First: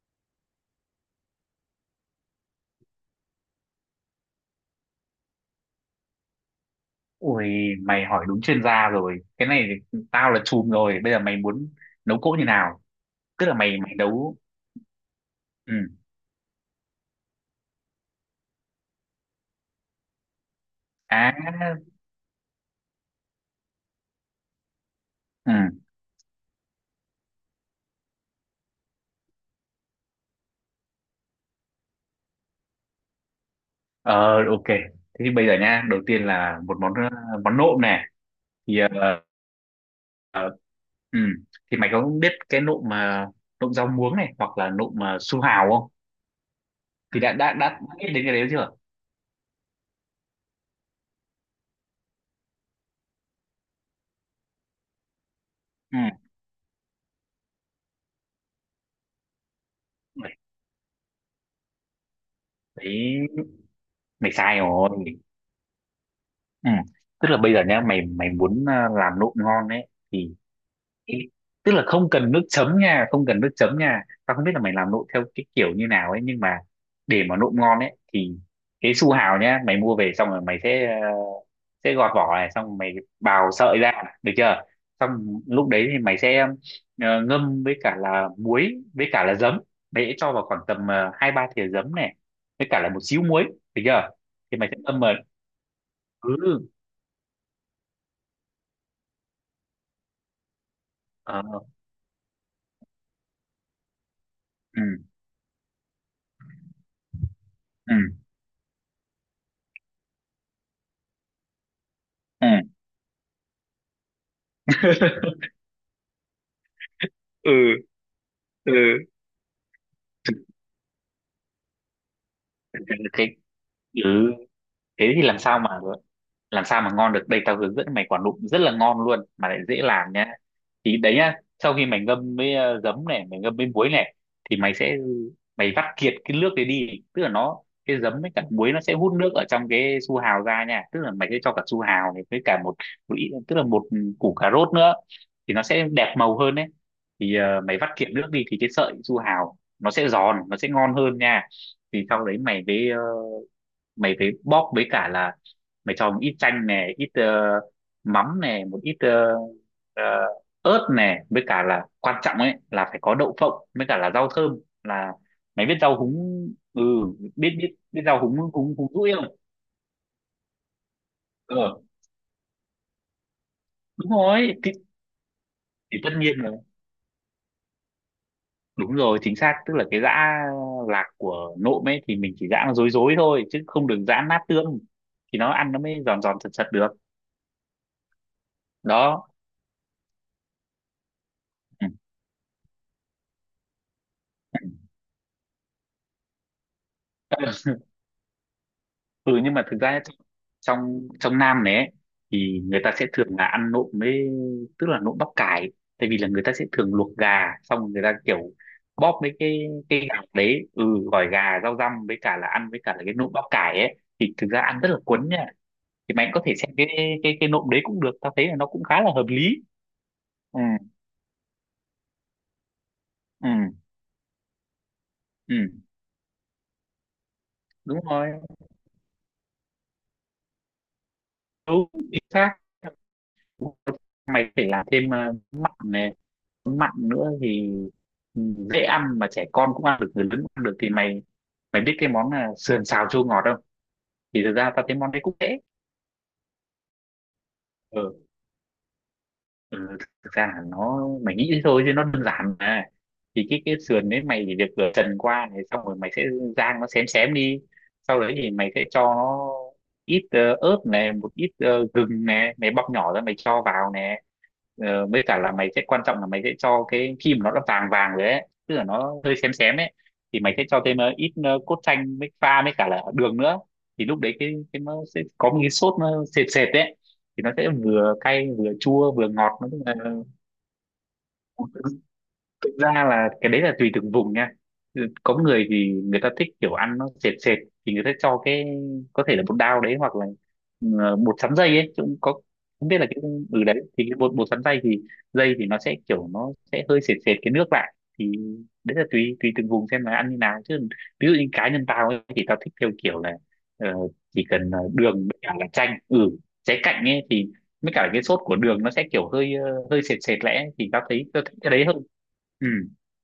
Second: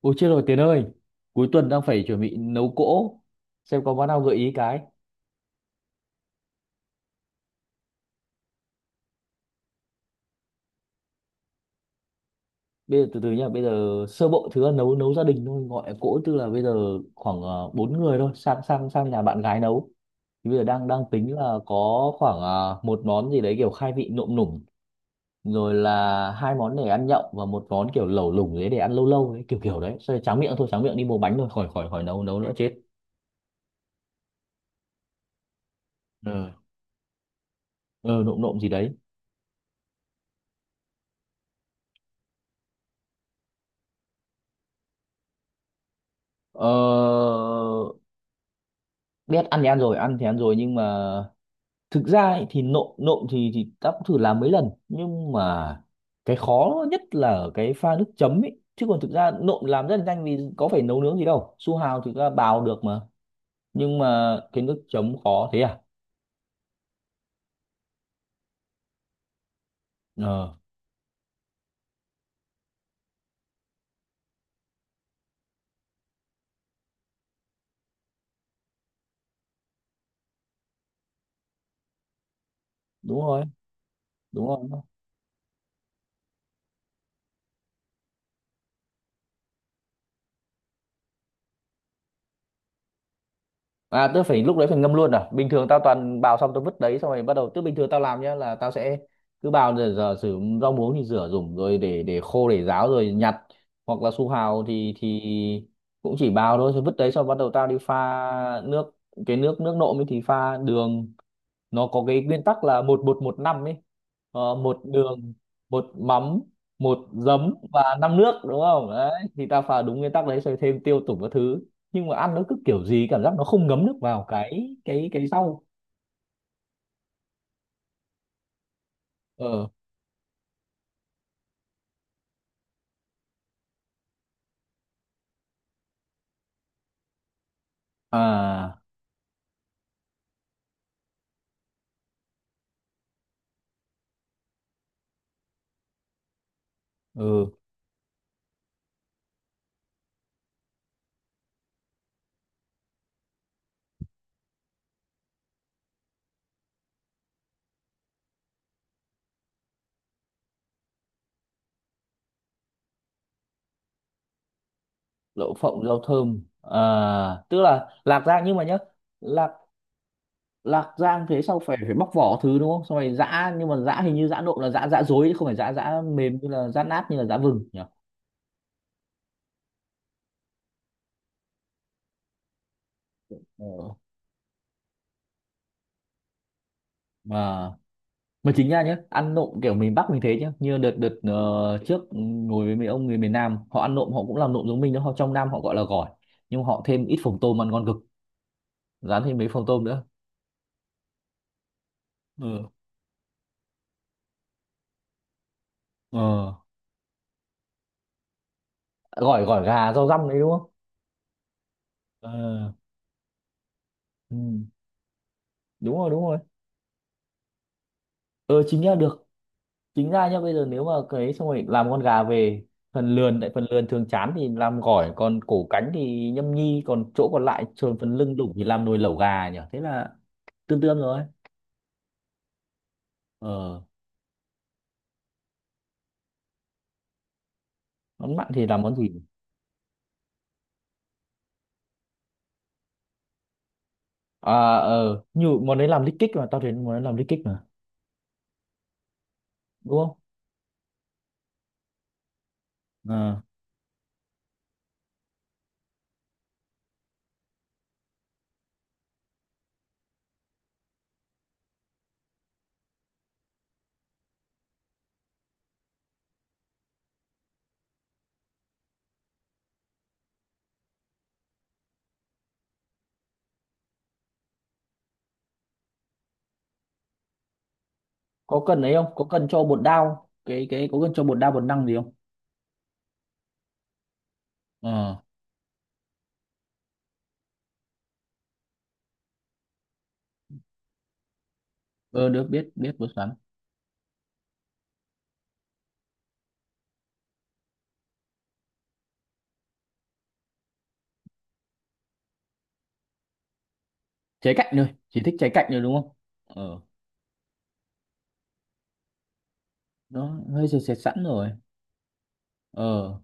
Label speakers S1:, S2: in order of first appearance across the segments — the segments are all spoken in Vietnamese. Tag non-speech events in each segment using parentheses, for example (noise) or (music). S1: Ôi chết rồi Tiến ơi. Cuối tuần đang phải chuẩn bị nấu cỗ. Xem có món nào gợi ý cái.
S2: Ui, Mày hỏi đúng chuyên gia rồi. Cái này thì tao là chùm rồi. Bây giờ mày muốn nấu cỗ như nào?
S1: Bây giờ từ từ
S2: Tức
S1: nhá.
S2: là
S1: Bây
S2: mày mày
S1: giờ sơ
S2: nấu
S1: bộ thứ là nấu nấu gia đình thôi. Gọi là
S2: ừ.
S1: cỗ, tức là bây giờ khoảng 4 người thôi. Sang sang sang nhà bạn gái nấu. Thì bây giờ đang đang
S2: À,
S1: tính là có khoảng một món gì đấy kiểu khai vị nộm nủng.
S2: ừ.
S1: Rồi là hai món để ăn nhậu. Và một món kiểu lẩu lủng đấy để ăn lâu lâu đấy. Kiểu kiểu đấy. Xong rồi tráng miệng thôi, tráng miệng đi mua bánh thôi. Khỏi khỏi khỏi nấu nấu nữa chết.
S2: Ờ, ok. Thế thì bây giờ nha, đầu tiên
S1: Ờ.
S2: là một món món nộm này.
S1: Ờ Nộm nộm gì
S2: Thì
S1: đấy.
S2: ờ, ờ, ừ. Thì mày có biết cái nộm mà nộm rau muống này hoặc là nộm mà su hào không?
S1: Ờ
S2: Thì đã biết đến cái đấy chưa?
S1: Biết ăn thì ăn rồi, ăn thì ăn rồi, nhưng mà thực ra ấy, thì nộm nộm thì ta cũng thử làm mấy lần, nhưng mà
S2: Ừ.
S1: cái khó nhất là ở cái pha nước chấm ấy, chứ còn thực ra nộm làm rất là nhanh,
S2: Mày-
S1: vì có phải nấu nướng gì đâu, su hào thì ta bào được mà.
S2: Đấy,
S1: Nhưng
S2: mày
S1: mà
S2: sai
S1: cái nước
S2: rồi.
S1: chấm khó thế à?
S2: Ừ. Tức là bây giờ nhá, mày mày muốn làm nộm ngon đấy thì
S1: ờ
S2: Ý- tức là không cần nước chấm nha, không cần nước chấm nha, tao không biết là mày làm nộm theo cái kiểu như nào ấy, nhưng mà để mà nộm ngon ấy thì cái su hào nhá, mày mua về xong rồi mày sẽ sẽ gọt vỏ này, xong rồi mày
S1: Đúng rồi,
S2: bào sợi ra, được
S1: đúng
S2: chưa,
S1: rồi.
S2: xong lúc đấy thì mày sẽ ngâm với cả là muối với cả là giấm, mày sẽ cho vào khoảng tầm hai ba thìa giấm này, với cả là một xíu muối, được
S1: À
S2: chưa,
S1: tớ phải lúc
S2: thì
S1: đấy
S2: mày sẽ
S1: phải ngâm
S2: ngâm
S1: luôn
S2: mà.
S1: à? Bình thường tao toàn bào xong
S2: Ừ.
S1: tao vứt đấy. Xong rồi bắt đầu. Tức bình thường tao làm nhá là tao sẽ cứ bào, rồi giờ sử rau muống thì rửa
S2: ờ,
S1: dùng, rồi để khô để ráo rồi nhặt. Hoặc là su hào
S2: ừ
S1: thì cũng chỉ bào thôi, rồi vứt đấy xong bắt đầu tao đi
S2: ừ
S1: pha nước. Cái nước nước nộm ấy thì pha đường. Nó có cái nguyên
S2: ừ.
S1: tắc là một bột một năm ấy. Một đường,
S2: (laughs)
S1: một mắm, một giấm
S2: ừ
S1: và năm nước, đúng không?
S2: ừ
S1: Đấy, thì ta pha đúng nguyên tắc đấy rồi thêm tiêu tủng các thứ. Nhưng mà ăn nó cứ kiểu gì cảm
S2: cái
S1: giác nó không ngấm được vào
S2: ừ
S1: cái cái
S2: Thế thì
S1: cái
S2: làm sao
S1: rau.
S2: mà, làm sao mà ngon được, đây tao hướng dẫn mày quả nụm rất là ngon luôn mà lại
S1: Ờ.
S2: dễ làm nhá. Thì đấy nhá, sau khi mày ngâm với giấm này, mày ngâm với muối này, thì mày vắt kiệt cái nước đấy đi, tức là nó, cái giấm với cả muối
S1: À.
S2: nó sẽ hút nước ở trong cái su hào ra nha, tức là mày sẽ cho cả su hào này với cả một, một ít, tức là một củ cà rốt nữa thì nó sẽ đẹp màu hơn đấy. Thì
S1: Ừ.
S2: mày vắt kiệt nước đi thì cái sợi su hào nó sẽ giòn, nó sẽ ngon hơn nha. Thì sau đấy mày với mày phải bóp với cả là mày cho một ít chanh này, ít mắm này, một ít ờ, ớt này, với cả là quan trọng ấy là phải có đậu phộng với cả là rau thơm, là
S1: Đậu
S2: mày biết
S1: phộng
S2: rau
S1: rau
S2: húng,
S1: thơm à?
S2: ừ, biết
S1: Tức
S2: biết
S1: là
S2: biết rau
S1: lạc
S2: húng
S1: rang,
S2: húng
S1: nhưng mà nhá,
S2: húng rũi không.
S1: lạc lạc rang thế sau phải
S2: Ờ,
S1: phải bóc vỏ thứ đúng không, xong rồi giã. Nhưng mà giã
S2: đúng
S1: hình như giã
S2: rồi
S1: nộm là giã giã dối, chứ không phải giã
S2: thì
S1: giã
S2: tất
S1: mềm,
S2: nhiên
S1: như
S2: rồi,
S1: là giã nát, như là giã vừng nhỉ.
S2: đúng rồi, chính xác, tức là cái giã lạc của nộm ấy thì mình chỉ giã nó dối dối thôi chứ không
S1: ờ
S2: được giã nát tương thì nó ăn nó mới giòn giòn sật sật được.
S1: À mà chính ra nhá,
S2: Đó.
S1: ăn nộm kiểu miền Bắc mình thế nhá, như đợt đợt
S2: Ừ.
S1: trước ngồi với mấy ông người miền Nam, họ ăn nộm họ cũng làm nộm giống mình đó, họ trong Nam họ gọi là gỏi. Nhưng họ thêm ít phồng tôm ăn ngon cực, dán thêm
S2: Ừ,
S1: mấy
S2: nhưng mà
S1: phồng
S2: thực
S1: tôm
S2: ra
S1: nữa.
S2: trong trong Nam này ấy, thì
S1: Ừ.
S2: người ta sẽ thường là ăn nộm với, tức là nộm bắp cải, tại vì là người
S1: Ờ.
S2: ta sẽ thường luộc gà xong rồi người ta kiểu bóp mấy
S1: gỏi
S2: cái
S1: Gỏi gà
S2: cái
S1: rau
S2: gà
S1: răm đấy đúng
S2: đấy,
S1: không?
S2: ừ, gỏi gà rau răm với
S1: Ờ.
S2: cả là ăn với cả là cái nộm bắp cải ấy thì
S1: Ừ,
S2: thực ra ăn rất là cuốn nha.
S1: đúng rồi,
S2: Thì
S1: đúng
S2: mày
S1: rồi.
S2: có thể xem cái cái nộm đấy cũng được, tao thấy là
S1: Ờ
S2: nó
S1: Chính
S2: cũng
S1: ra
S2: khá là hợp
S1: được.
S2: lý.
S1: Chính ra nhá, bây giờ nếu
S2: Ừ.
S1: mà cái, xong rồi làm con gà về, phần lườn, tại phần
S2: Ừ.
S1: lườn thường chán thì làm gỏi, còn
S2: Ừ,
S1: cổ cánh thì nhâm nhi, còn chỗ còn lại trồn
S2: đúng
S1: phần lưng
S2: rồi.
S1: đủng thì làm nồi lẩu gà nhỉ, thế là tương tương rồi.
S2: Đúng chính xác.
S1: ờ
S2: Mày phải làm thêm mặn này, mặn nữa thì
S1: Món mặn thì
S2: dễ
S1: làm món gì?
S2: ăn mà trẻ con cũng ăn được, người lớn cũng ăn được. Thì mày mày biết cái món là sườn xào chua ngọt không? Thì
S1: À,
S2: thực ra tao thấy món đấy cũng
S1: như
S2: dễ.
S1: món đấy làm lít kích mà, tao thấy món đấy làm lít kích mà,
S2: Ừ. Ừ,
S1: đúng không?
S2: thực ra là nó mày nghĩ thế thôi chứ nó đơn giản mà.
S1: Ờ.
S2: Thì cái sườn đấy mày chỉ việc rửa trần qua này, xong rồi mày sẽ rang nó xém xém đi, sau đấy thì mày sẽ cho nó ít ớt này, một ít gừng này, mày bóc nhỏ ra mày cho vào nè. Ờ, với cả là mày sẽ quan trọng là mày sẽ cho cái khi mà nó đã vàng vàng rồi ấy, tức là nó hơi xém xém ấy, thì mày sẽ cho thêm ít cốt chanh với pha với cả là đường nữa, thì lúc đấy cái nó sẽ có một cái sốt nó sệt sệt đấy, thì nó sẽ vừa cay
S1: Có
S2: vừa
S1: cần ấy không,
S2: chua
S1: có
S2: vừa
S1: cần
S2: ngọt
S1: cho
S2: nó
S1: bột
S2: cũng là.
S1: đao, cái có cần cho bột đao bột năng gì không?
S2: Thực ra là cái đấy là tùy từng vùng nha. Ừ,
S1: ờ
S2: có người thì người ta thích kiểu ăn nó sệt sệt thì người ta cho cái, có thể là bột đao đấy, hoặc là bột sắn dây ấy chứ cũng
S1: ờ
S2: có,
S1: Được, biết
S2: không
S1: biết
S2: biết là
S1: bột
S2: cái,
S1: sắn.
S2: ừ, đấy thì cái bột bột sắn dây thì nó sẽ kiểu nó sẽ hơi sệt sệt cái nước lại, thì đấy là tùy tùy từng vùng xem là ăn như nào chứ. Ví dụ như cá nhân tao ấy thì tao thích theo kiểu là ờ, chỉ
S1: Trái
S2: cần
S1: cạnh rồi,
S2: đường
S1: chỉ thích
S2: với
S1: trái
S2: cả
S1: cạnh
S2: là
S1: rồi đúng
S2: chanh,
S1: không?
S2: ừ,
S1: ờ
S2: trái cạnh ấy thì với cả cái sốt của đường nó sẽ kiểu hơi hơi sệt
S1: nó
S2: sệt lẽ
S1: hơi sệt
S2: thì
S1: sệt
S2: tao
S1: sẵn
S2: thấy tao
S1: rồi.
S2: thích cái đấy hơn. Ừ,
S1: ờ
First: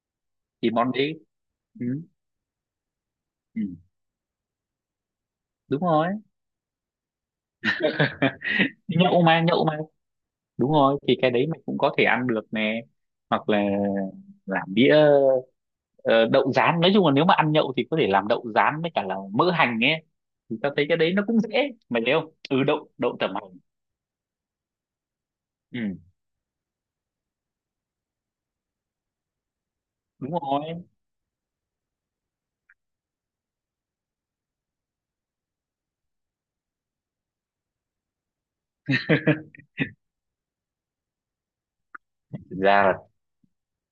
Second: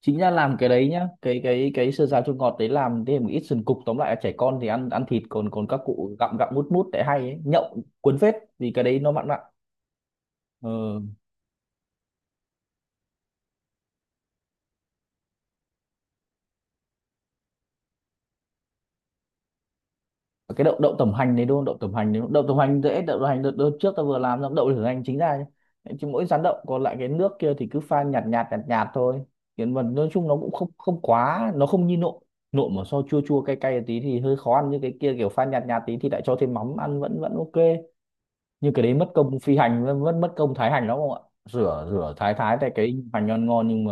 S1: Chính ra làm cái
S2: thì
S1: đấy
S2: món
S1: nhá,
S2: đấy,
S1: cái cái
S2: ừ,
S1: cái sơ sáo chua ngọt đấy, làm thêm một ít
S2: ừ,
S1: sườn cục, tóm lại là trẻ con thì ăn ăn thịt, còn còn các
S2: đúng rồi.
S1: cụ gặm gặm mút mút, để hay ấy nhậu cuốn phết vì cái đấy
S2: Nhậu.
S1: nó
S2: Nhậu
S1: mặn mặn.
S2: mà, nhậu mà đúng rồi
S1: ờ
S2: thì cái đấy mình cũng có thể ăn được nè. Hoặc là làm đĩa ờ, đậu rán, nói chung là nếu mà ăn nhậu thì có thể làm đậu rán với cả là mỡ hành ấy, thì
S1: cái
S2: tao
S1: đậu
S2: thấy
S1: đậu
S2: cái
S1: tẩm
S2: đấy nó
S1: hành
S2: cũng
S1: đấy đúng không,
S2: dễ,
S1: đậu tẩm
S2: mày
S1: hành
S2: thấy
S1: đấy đúng
S2: không,
S1: không? Đậu tẩm
S2: ừ,
S1: hành
S2: đậu
S1: dễ,
S2: đậu
S1: đậu tẩm
S2: tẩm
S1: hành
S2: hành.
S1: đợt trước ta vừa làm xong đậu tẩm hành, chính ra nhá.
S2: Ừ,
S1: Chứ mỗi rán đậu còn lại cái nước kia thì cứ pha nhạt nhạt nhạt nhạt thôi. Hiện vật nói chung
S2: đúng
S1: nó cũng không
S2: rồi.
S1: không quá, nó không như nộm. Nộm mà so chua chua cay cay tí thì hơi khó ăn, như cái kia kiểu pha nhạt nhạt tí thì lại cho thêm mắm ăn vẫn vẫn ok. Nhưng cái đấy mất công phi hành, mất mất mất công thái hành lắm không ạ. Rửa Rửa thái thái,
S2: Thực
S1: tại
S2: ra
S1: cái
S2: là,
S1: hành ngon ngon, nhưng mà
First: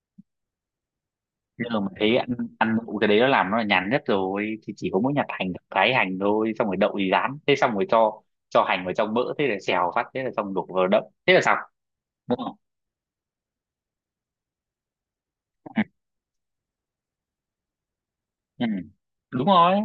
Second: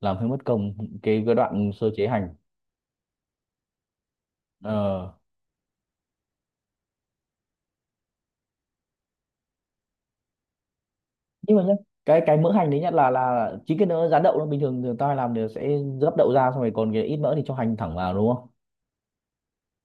S1: làm hơi mất công cái đoạn
S2: nhưng mà
S1: sơ chế
S2: thấy ăn,
S1: hành.
S2: ăn đậu cái đấy nó làm nó là nhàn nhất rồi, thì chỉ có
S1: Ờ
S2: mỗi nhặt hành thái hành thôi, xong rồi đậu thì rán thế, xong rồi cho hành vào trong mỡ thế là xèo phát thế là xong, đổ vào đậu thế là
S1: nhưng
S2: xong,
S1: mà nhá, cái
S2: đúng
S1: mỡ
S2: không?
S1: hành đấy, nhất là chính cái nó rán đậu, nó bình thường thường tao hay làm thì sẽ gấp đậu ra, xong rồi còn cái ít mỡ thì cho hành thẳng vào, đúng không?
S2: Ừ. Đúng rồi,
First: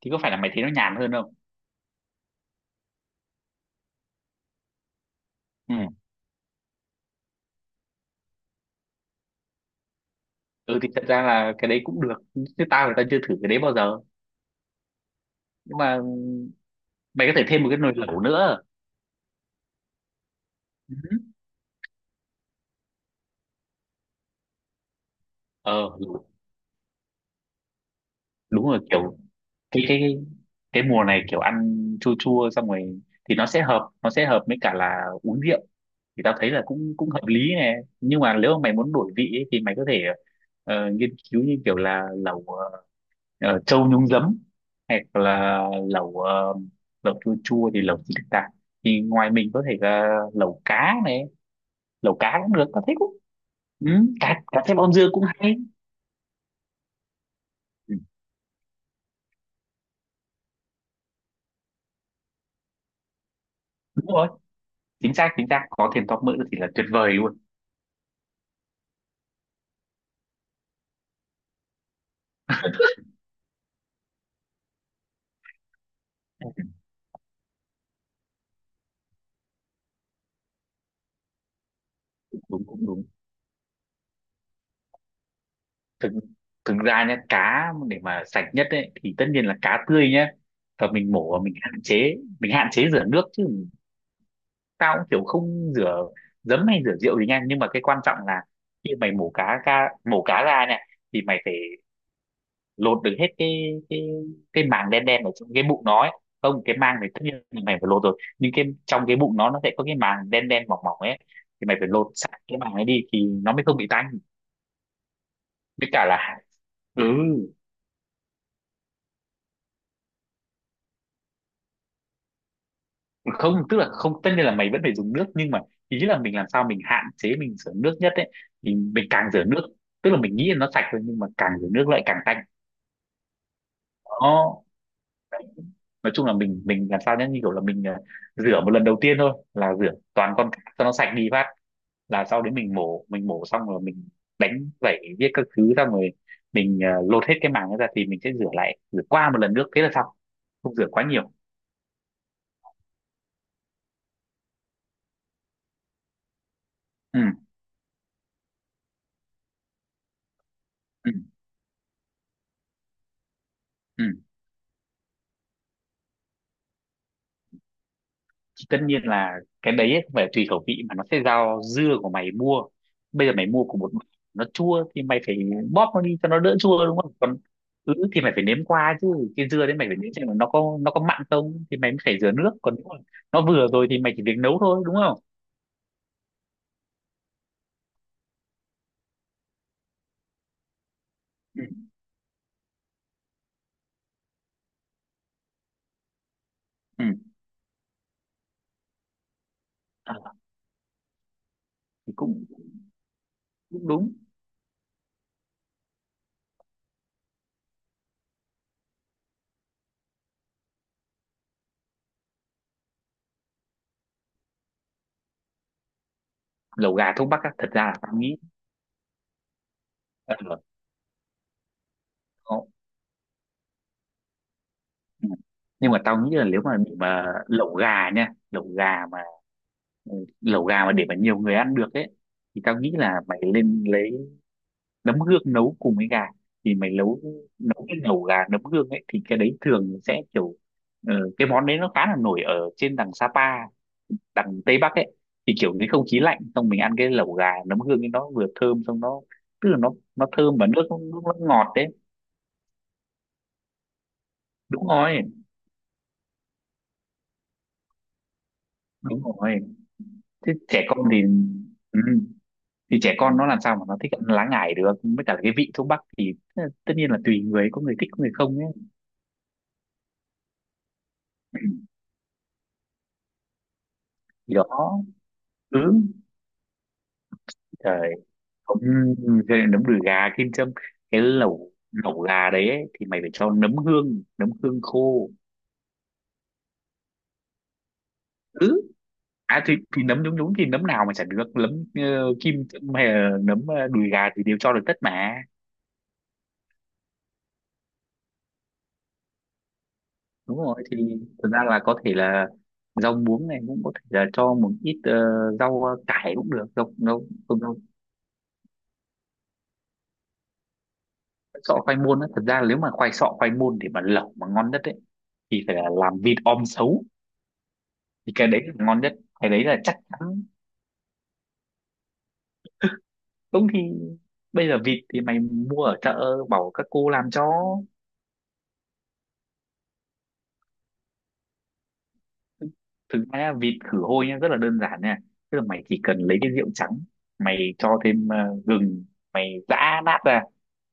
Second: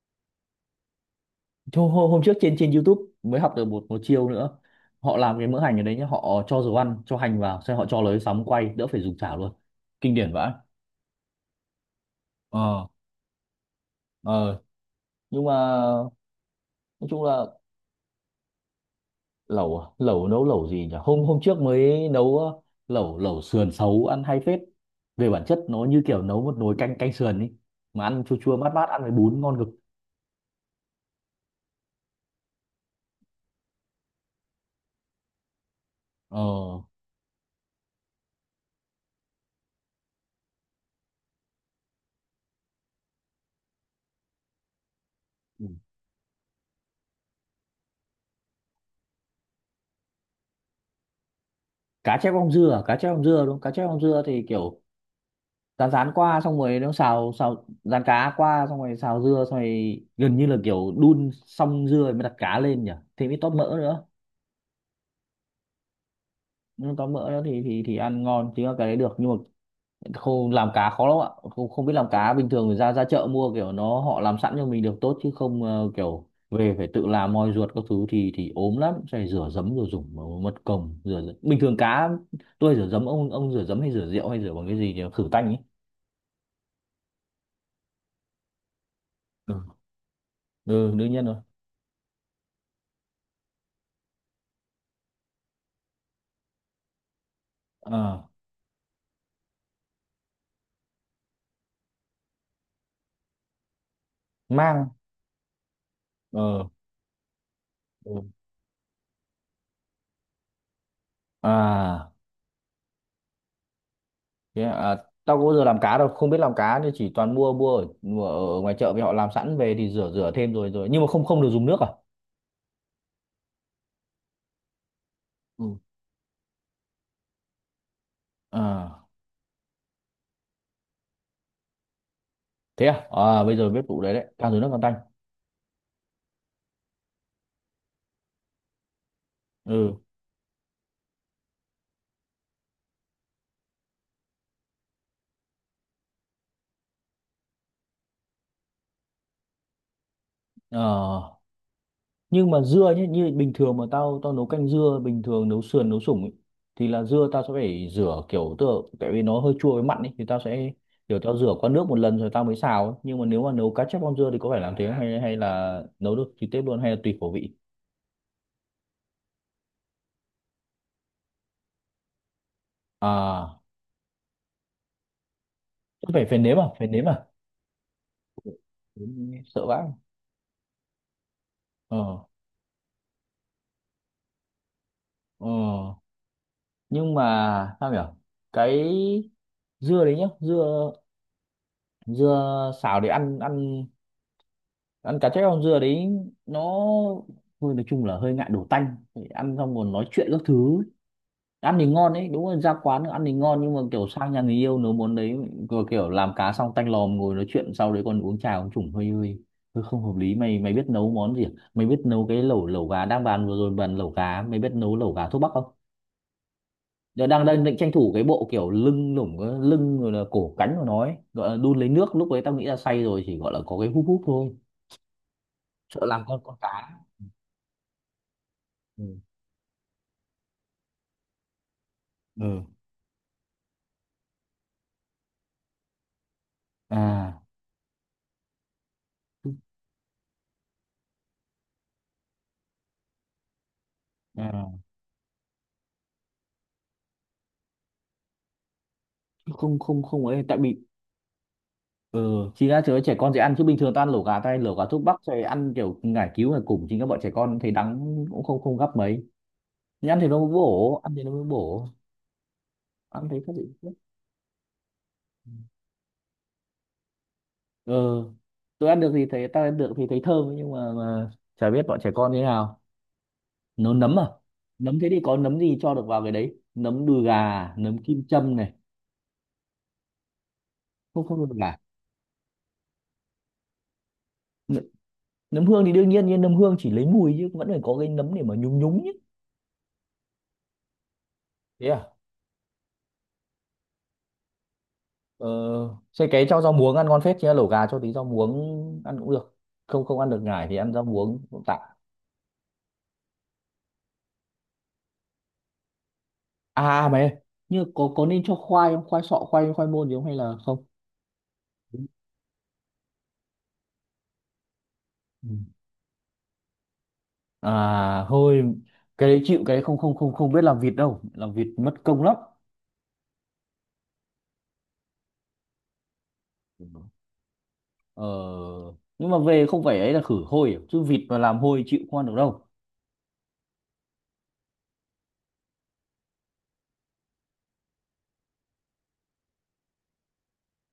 S2: thì có phải là mày thấy nó nhàn hơn không.
S1: Thôi, hôm trước trên trên YouTube mới học được một một chiêu nữa, họ làm cái mỡ
S2: Ừ.
S1: hành ở đấy nhá, họ cho dầu ăn cho hành vào, xong họ cho lấy sóng quay, đỡ phải dùng chảo luôn, kinh điển vãi.
S2: Ừ thì thật ra là cái đấy cũng được, chứ
S1: ờ
S2: tao thì tao chưa thử cái đấy bao giờ,
S1: ờ nhưng mà
S2: nhưng mà
S1: nói chung
S2: mày có
S1: là
S2: thể thêm một cái nồi lẩu nữa.
S1: lẩu à? Lẩu nấu lẩu gì nhỉ,
S2: Ừ.
S1: hôm hôm trước mới nấu lẩu lẩu sườn xấu ăn hay phết. Về bản chất nó
S2: Ờ,
S1: như kiểu nấu một nồi canh canh sườn ý, mà ăn chua chua
S2: đúng
S1: mát
S2: rồi,
S1: mát ăn với
S2: kiểu
S1: bún ngon cực.
S2: cái cái cái mùa này kiểu ăn chua chua xong rồi thì nó sẽ hợp, nó sẽ hợp với cả là uống rượu, thì tao
S1: Ờ.
S2: thấy là cũng cũng hợp lý nè, nhưng mà nếu mà mày muốn đổi vị ấy, thì mày có thể nghiên cứu như kiểu là lẩu trâu nhúng giấm, hoặc là
S1: Ừ.
S2: lẩu lẩu chua chua thì lẩu gì được ta, thì ngoài mình có thể là lẩu cá này, lẩu
S1: Cá chép
S2: cá
S1: om
S2: cũng được,
S1: dưa à?
S2: tao thích
S1: Cá chép
S2: cũng,
S1: om dưa đúng, cá chép
S2: ừ,
S1: om dưa
S2: cá
S1: thì
S2: cá thêm
S1: kiểu
S2: om dưa cũng hay.
S1: rán rán qua, xong rồi nó xào xào
S2: Ừ,
S1: rán cá qua xong rồi xào dưa, xong rồi gần như là kiểu đun xong dưa rồi mới đặt cá lên nhỉ, thì mới tóp mỡ nữa.
S2: đúng rồi, chính xác, chính xác, có thêm top mỡ thì là tuyệt
S1: Nhưng tóp
S2: vời
S1: mỡ
S2: luôn.
S1: nữa thì ăn ngon, chứ cái đấy được. Nhưng mà không làm cá khó lắm ạ, không không biết làm cá bình thường, thì ra ra chợ mua kiểu nó họ làm sẵn cho mình được tốt, chứ không kiểu về phải tự làm moi ruột các thứ thì ốm lắm, phải rửa giấm rồi dùng mật cồng rửa giấm. Bình thường cá
S2: đúng
S1: tôi
S2: đúng
S1: rửa
S2: đúng.
S1: giấm, ông rửa giấm hay rửa rượu hay rửa bằng cái gì nhỉ, khử tanh ấy.
S2: Thực Thực ra nhé, cá để mà sạch nhất ấy, thì tất nhiên là
S1: Ừ,
S2: cá tươi nhé, và
S1: ừ đương
S2: mình
S1: nhiên
S2: mổ
S1: rồi.
S2: và mình hạn chế, rửa nước chứ, tao cũng kiểu không rửa giấm hay rửa rượu gì nha, nhưng mà cái quan trọng
S1: À.
S2: là khi mày mổ cá ra, này thì mày phải lột được hết cái cái màng
S1: Mang.
S2: đen đen ở trong cái bụng nó ấy. Không,
S1: Ờ.
S2: cái màng này tất nhiên là mày phải lột rồi,
S1: Ừ.
S2: nhưng cái trong cái bụng nó sẽ có cái màng đen đen mỏng mỏng ấy, thì mày phải lột
S1: À,
S2: sạch cái màng ấy đi thì nó mới không bị tanh.
S1: thế à. Tao có bao giờ làm
S2: Với
S1: cá
S2: cả
S1: đâu, không biết
S2: là,
S1: làm cá nên
S2: ừ,
S1: chỉ toàn mua mua ở ngoài chợ, vì họ làm sẵn về thì rửa rửa thêm rồi rồi. Nhưng mà không không được dùng nước à?
S2: không, tức là không, tất nhiên là mày vẫn phải dùng nước, nhưng mà
S1: Ừ.
S2: ý là mình làm sao mình hạn chế mình rửa nước nhất ấy, thì
S1: À
S2: mình càng rửa nước, tức là mình nghĩ là nó sạch thôi, nhưng mà càng rửa nước lại càng tanh.
S1: thế à, bây giờ biết vụ đấy, càng dưới
S2: Đó,
S1: nước càng tanh.
S2: nói chung là mình làm sao nhá, như kiểu là mình rửa một lần đầu tiên thôi, là rửa
S1: Ừ.
S2: toàn con cá cho nó sạch đi phát, là sau đấy mình mổ, mình mổ xong rồi mình đánh vẩy viết các thứ, xong rồi mình lột hết cái màng ấy ra, thì mình sẽ rửa lại, rửa qua một lần nước thế là xong, không
S1: Ờ,
S2: rửa quá nhiều.
S1: nhưng mà dưa nhé, như bình thường mà tao tao nấu canh dưa, bình thường nấu sườn nấu sủng ấy, thì là
S2: ừ
S1: dưa tao sẽ phải rửa kiểu tựa, tại vì nó hơi chua với mặn ấy, thì tao sẽ
S2: ừ
S1: kiểu tao rửa qua nước một lần rồi tao mới xào ấy. Nhưng mà nếu mà nấu cá chép
S2: ừ
S1: con dưa thì có phải làm thế không? Hay Hay là nấu được trực tiếp luôn, hay là tùy khẩu vị?
S2: Thì tất nhiên là cái đấy ấy, không phải tùy khẩu vị mà nó sẽ do dưa của mày mua. Bây giờ mày
S1: À
S2: mua của một bạn, nó chua thì mày phải bóp nó
S1: chắc
S2: đi
S1: phải
S2: cho
S1: phải
S2: nó đỡ
S1: nếm à,
S2: chua,
S1: phải
S2: đúng
S1: nếm
S2: không,
S1: à.
S2: còn ứ thì mày phải nếm qua chứ,
S1: Nếm
S2: cái
S1: sợ
S2: dưa đấy
S1: vãi.
S2: mày phải nếm xem là nó có, nó có mặn không thì mày mới phải
S1: ờ
S2: rửa nước, còn nếu mà nó vừa rồi thì mày chỉ việc nấu thôi, đúng không.
S1: ờ nhưng mà sao nhỉ, cái dưa đấy nhá, dưa
S2: Ừ.
S1: dưa xào để ăn ăn ăn cá chép không, dưa đấy nó
S2: Ừ.
S1: thôi, nói chung là hơi ngại đổ tanh. Phải ăn xong còn nói chuyện
S2: À,
S1: các thứ, ăn thì
S2: thì
S1: ngon đấy,
S2: cũng
S1: đúng là ra quán ăn thì ngon, nhưng mà
S2: cũng
S1: kiểu
S2: đúng.
S1: sang nhà người yêu nấu món đấy, vừa kiểu làm cá xong tanh lòm, ngồi nói chuyện sau đấy còn uống trà uống chủng hơi hơi hơi không hợp lý. Mày Mày biết nấu món gì à? Mày biết nấu cái lẩu lẩu gà đang bàn vừa rồi, bàn lẩu gà, mày biết nấu lẩu gà thuốc bắc không?
S2: Lẩu gà
S1: Giờ
S2: thuốc bắc
S1: đang
S2: á,
S1: đang
S2: thật
S1: định
S2: ra
S1: tranh
S2: là
S1: thủ
S2: tao
S1: cái
S2: nghĩ
S1: bộ kiểu lưng lủng cái lưng, rồi là
S2: ờ,
S1: cổ cánh của nó ấy, gọi là đun lấy nước, lúc đấy tao nghĩ
S2: có-
S1: là say rồi chỉ gọi là có cái húp húp thôi,
S2: ừ. nhưng mà
S1: sợ
S2: tao
S1: làm
S2: nghĩ là
S1: con
S2: nếu
S1: cá.
S2: mà để mà lẩu gà nha, lẩu
S1: Ừ.
S2: gà mà, lẩu gà mà để mà nhiều người ăn được ấy, thì
S1: Ừ.
S2: tao nghĩ là mày lên lấy nấm hương nấu cùng với gà, thì mày nấu,
S1: À.
S2: nấu cái lẩu gà nấm hương ấy thì cái đấy thường sẽ kiểu cái món đấy nó khá là nổi ở trên đằng Sapa, đằng
S1: À.
S2: Tây Bắc ấy, thì kiểu cái không khí lạnh xong mình ăn cái lẩu gà nấm hương ấy nó vừa thơm xong nó, tức là
S1: Không,
S2: nó
S1: không, không
S2: nó
S1: ấy,
S2: thơm
S1: tại
S2: và
S1: vì
S2: nước nó ngọt đấy.
S1: ừ, chính ra chớ trẻ con dễ ăn, chứ bình thường ta ăn lẩu gà tay lẩu gà
S2: Đúng
S1: thuốc bắc
S2: rồi,
S1: rồi ăn kiểu ngải cứu ngải củng, chính các bọn trẻ con thấy đắng cũng không không gấp
S2: đúng
S1: mấy.
S2: rồi.
S1: Nhưng ăn thì nó mới
S2: Thế trẻ con
S1: bổ, ăn thì
S2: thì,
S1: nó mới bổ,
S2: ừ, thì trẻ
S1: ăn
S2: con
S1: thấy
S2: nó
S1: các
S2: làm
S1: vị.
S2: sao mà nó thích ăn lá ngải được, với cả cái vị thuốc bắc thì tất nhiên là tùy người, có
S1: ờ
S2: người thích có người không ấy.
S1: tôi ăn được thì thấy, ta ăn được thì thấy thơm, nhưng mà chả biết bọn trẻ con như thế nào. Nấu nấm à?
S2: Thì đó.
S1: Nấm thế thì có nấm gì
S2: Ừ.
S1: cho được vào cái đấy, nấm đùi gà, nấm
S2: Trời,
S1: kim châm này.
S2: cũng, nấm đùi gà kim châm, cái
S1: Không, không được
S2: lẩu
S1: gà,
S2: lẩu gà đấy ấy, thì mày phải cho nấm hương, nấm hương khô.
S1: nấm hương thì đương nhiên, nhưng nấm hương chỉ lấy mùi, chứ vẫn phải có cái nấm để mà nhúng
S2: Ừ,
S1: nhúng nhé.
S2: à thì nấm, đúng đúng, thì nấm nào mà chả được, nấm
S1: Thế à?
S2: ờ, kim châm hay là nấm đùi gà thì đều cho được tất mà.
S1: ờ, Xay cái cho rau muống ăn ngon phết, chứ lẩu gà cho tí rau muống ăn cũng được, không không ăn được
S2: Đúng
S1: ngải thì
S2: rồi
S1: ăn
S2: thì
S1: rau muống
S2: thực ra
S1: cũng tạm.
S2: là có thể là rau muống này, cũng có thể là cho một ít rau cải cũng được, rau
S1: À mày
S2: rau,
S1: ơi,
S2: rau,
S1: nhưng có nên cho khoai không, khoai sọ, khoai khoai môn gì không, hay là không?
S2: sọ khoai môn á, thật ra là nếu mà khoai sọ khoai môn để mà lẩu mà ngon nhất ấy
S1: Ừ.
S2: thì phải là làm vịt om sấu,
S1: À
S2: thì cái đấy là
S1: thôi,
S2: ngon nhất.
S1: cái đấy
S2: Cái
S1: chịu,
S2: đấy
S1: cái
S2: là
S1: đấy
S2: chắc
S1: không không không
S2: chắn
S1: không biết làm vịt đâu, làm vịt mất công lắm.
S2: đúng thì bây giờ vịt thì mày mua ở chợ bảo
S1: Ừ.
S2: các cô làm cho.
S1: ờ nhưng mà về không phải ấy là khử hôi à? Chứ vịt mà làm hôi chịu không ăn được đâu.
S2: Thực ra nhá, vịt khử hôi nhá rất là đơn giản nha, tức là mày chỉ cần lấy cái rượu trắng, mày cho thêm gừng, mày giã nát ra,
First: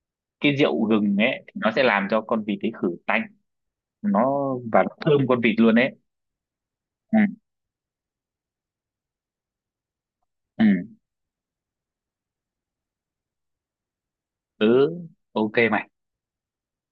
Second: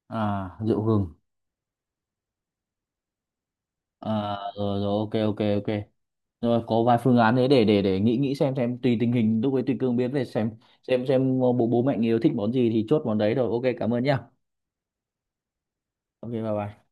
S1: À
S2: cái
S1: rượu
S2: rượu
S1: gừng.
S2: gừng ấy thì nó sẽ làm cho con vịt ấy khử tanh,
S1: À
S2: nó
S1: rồi
S2: và nó
S1: rồi, ok
S2: thơm
S1: ok
S2: con vịt luôn
S1: ok
S2: ấy.
S1: rồi, có vài phương
S2: ừ
S1: án đấy để nghĩ nghĩ xem tùy tình hình lúc ấy tùy cương biến về xem,
S2: ừ
S1: xem bố bố mẹ người yêu thích món gì thì chốt món đấy rồi, ok cảm ơn nhá.
S2: ừ Ok mày.
S1: Ok bye bye.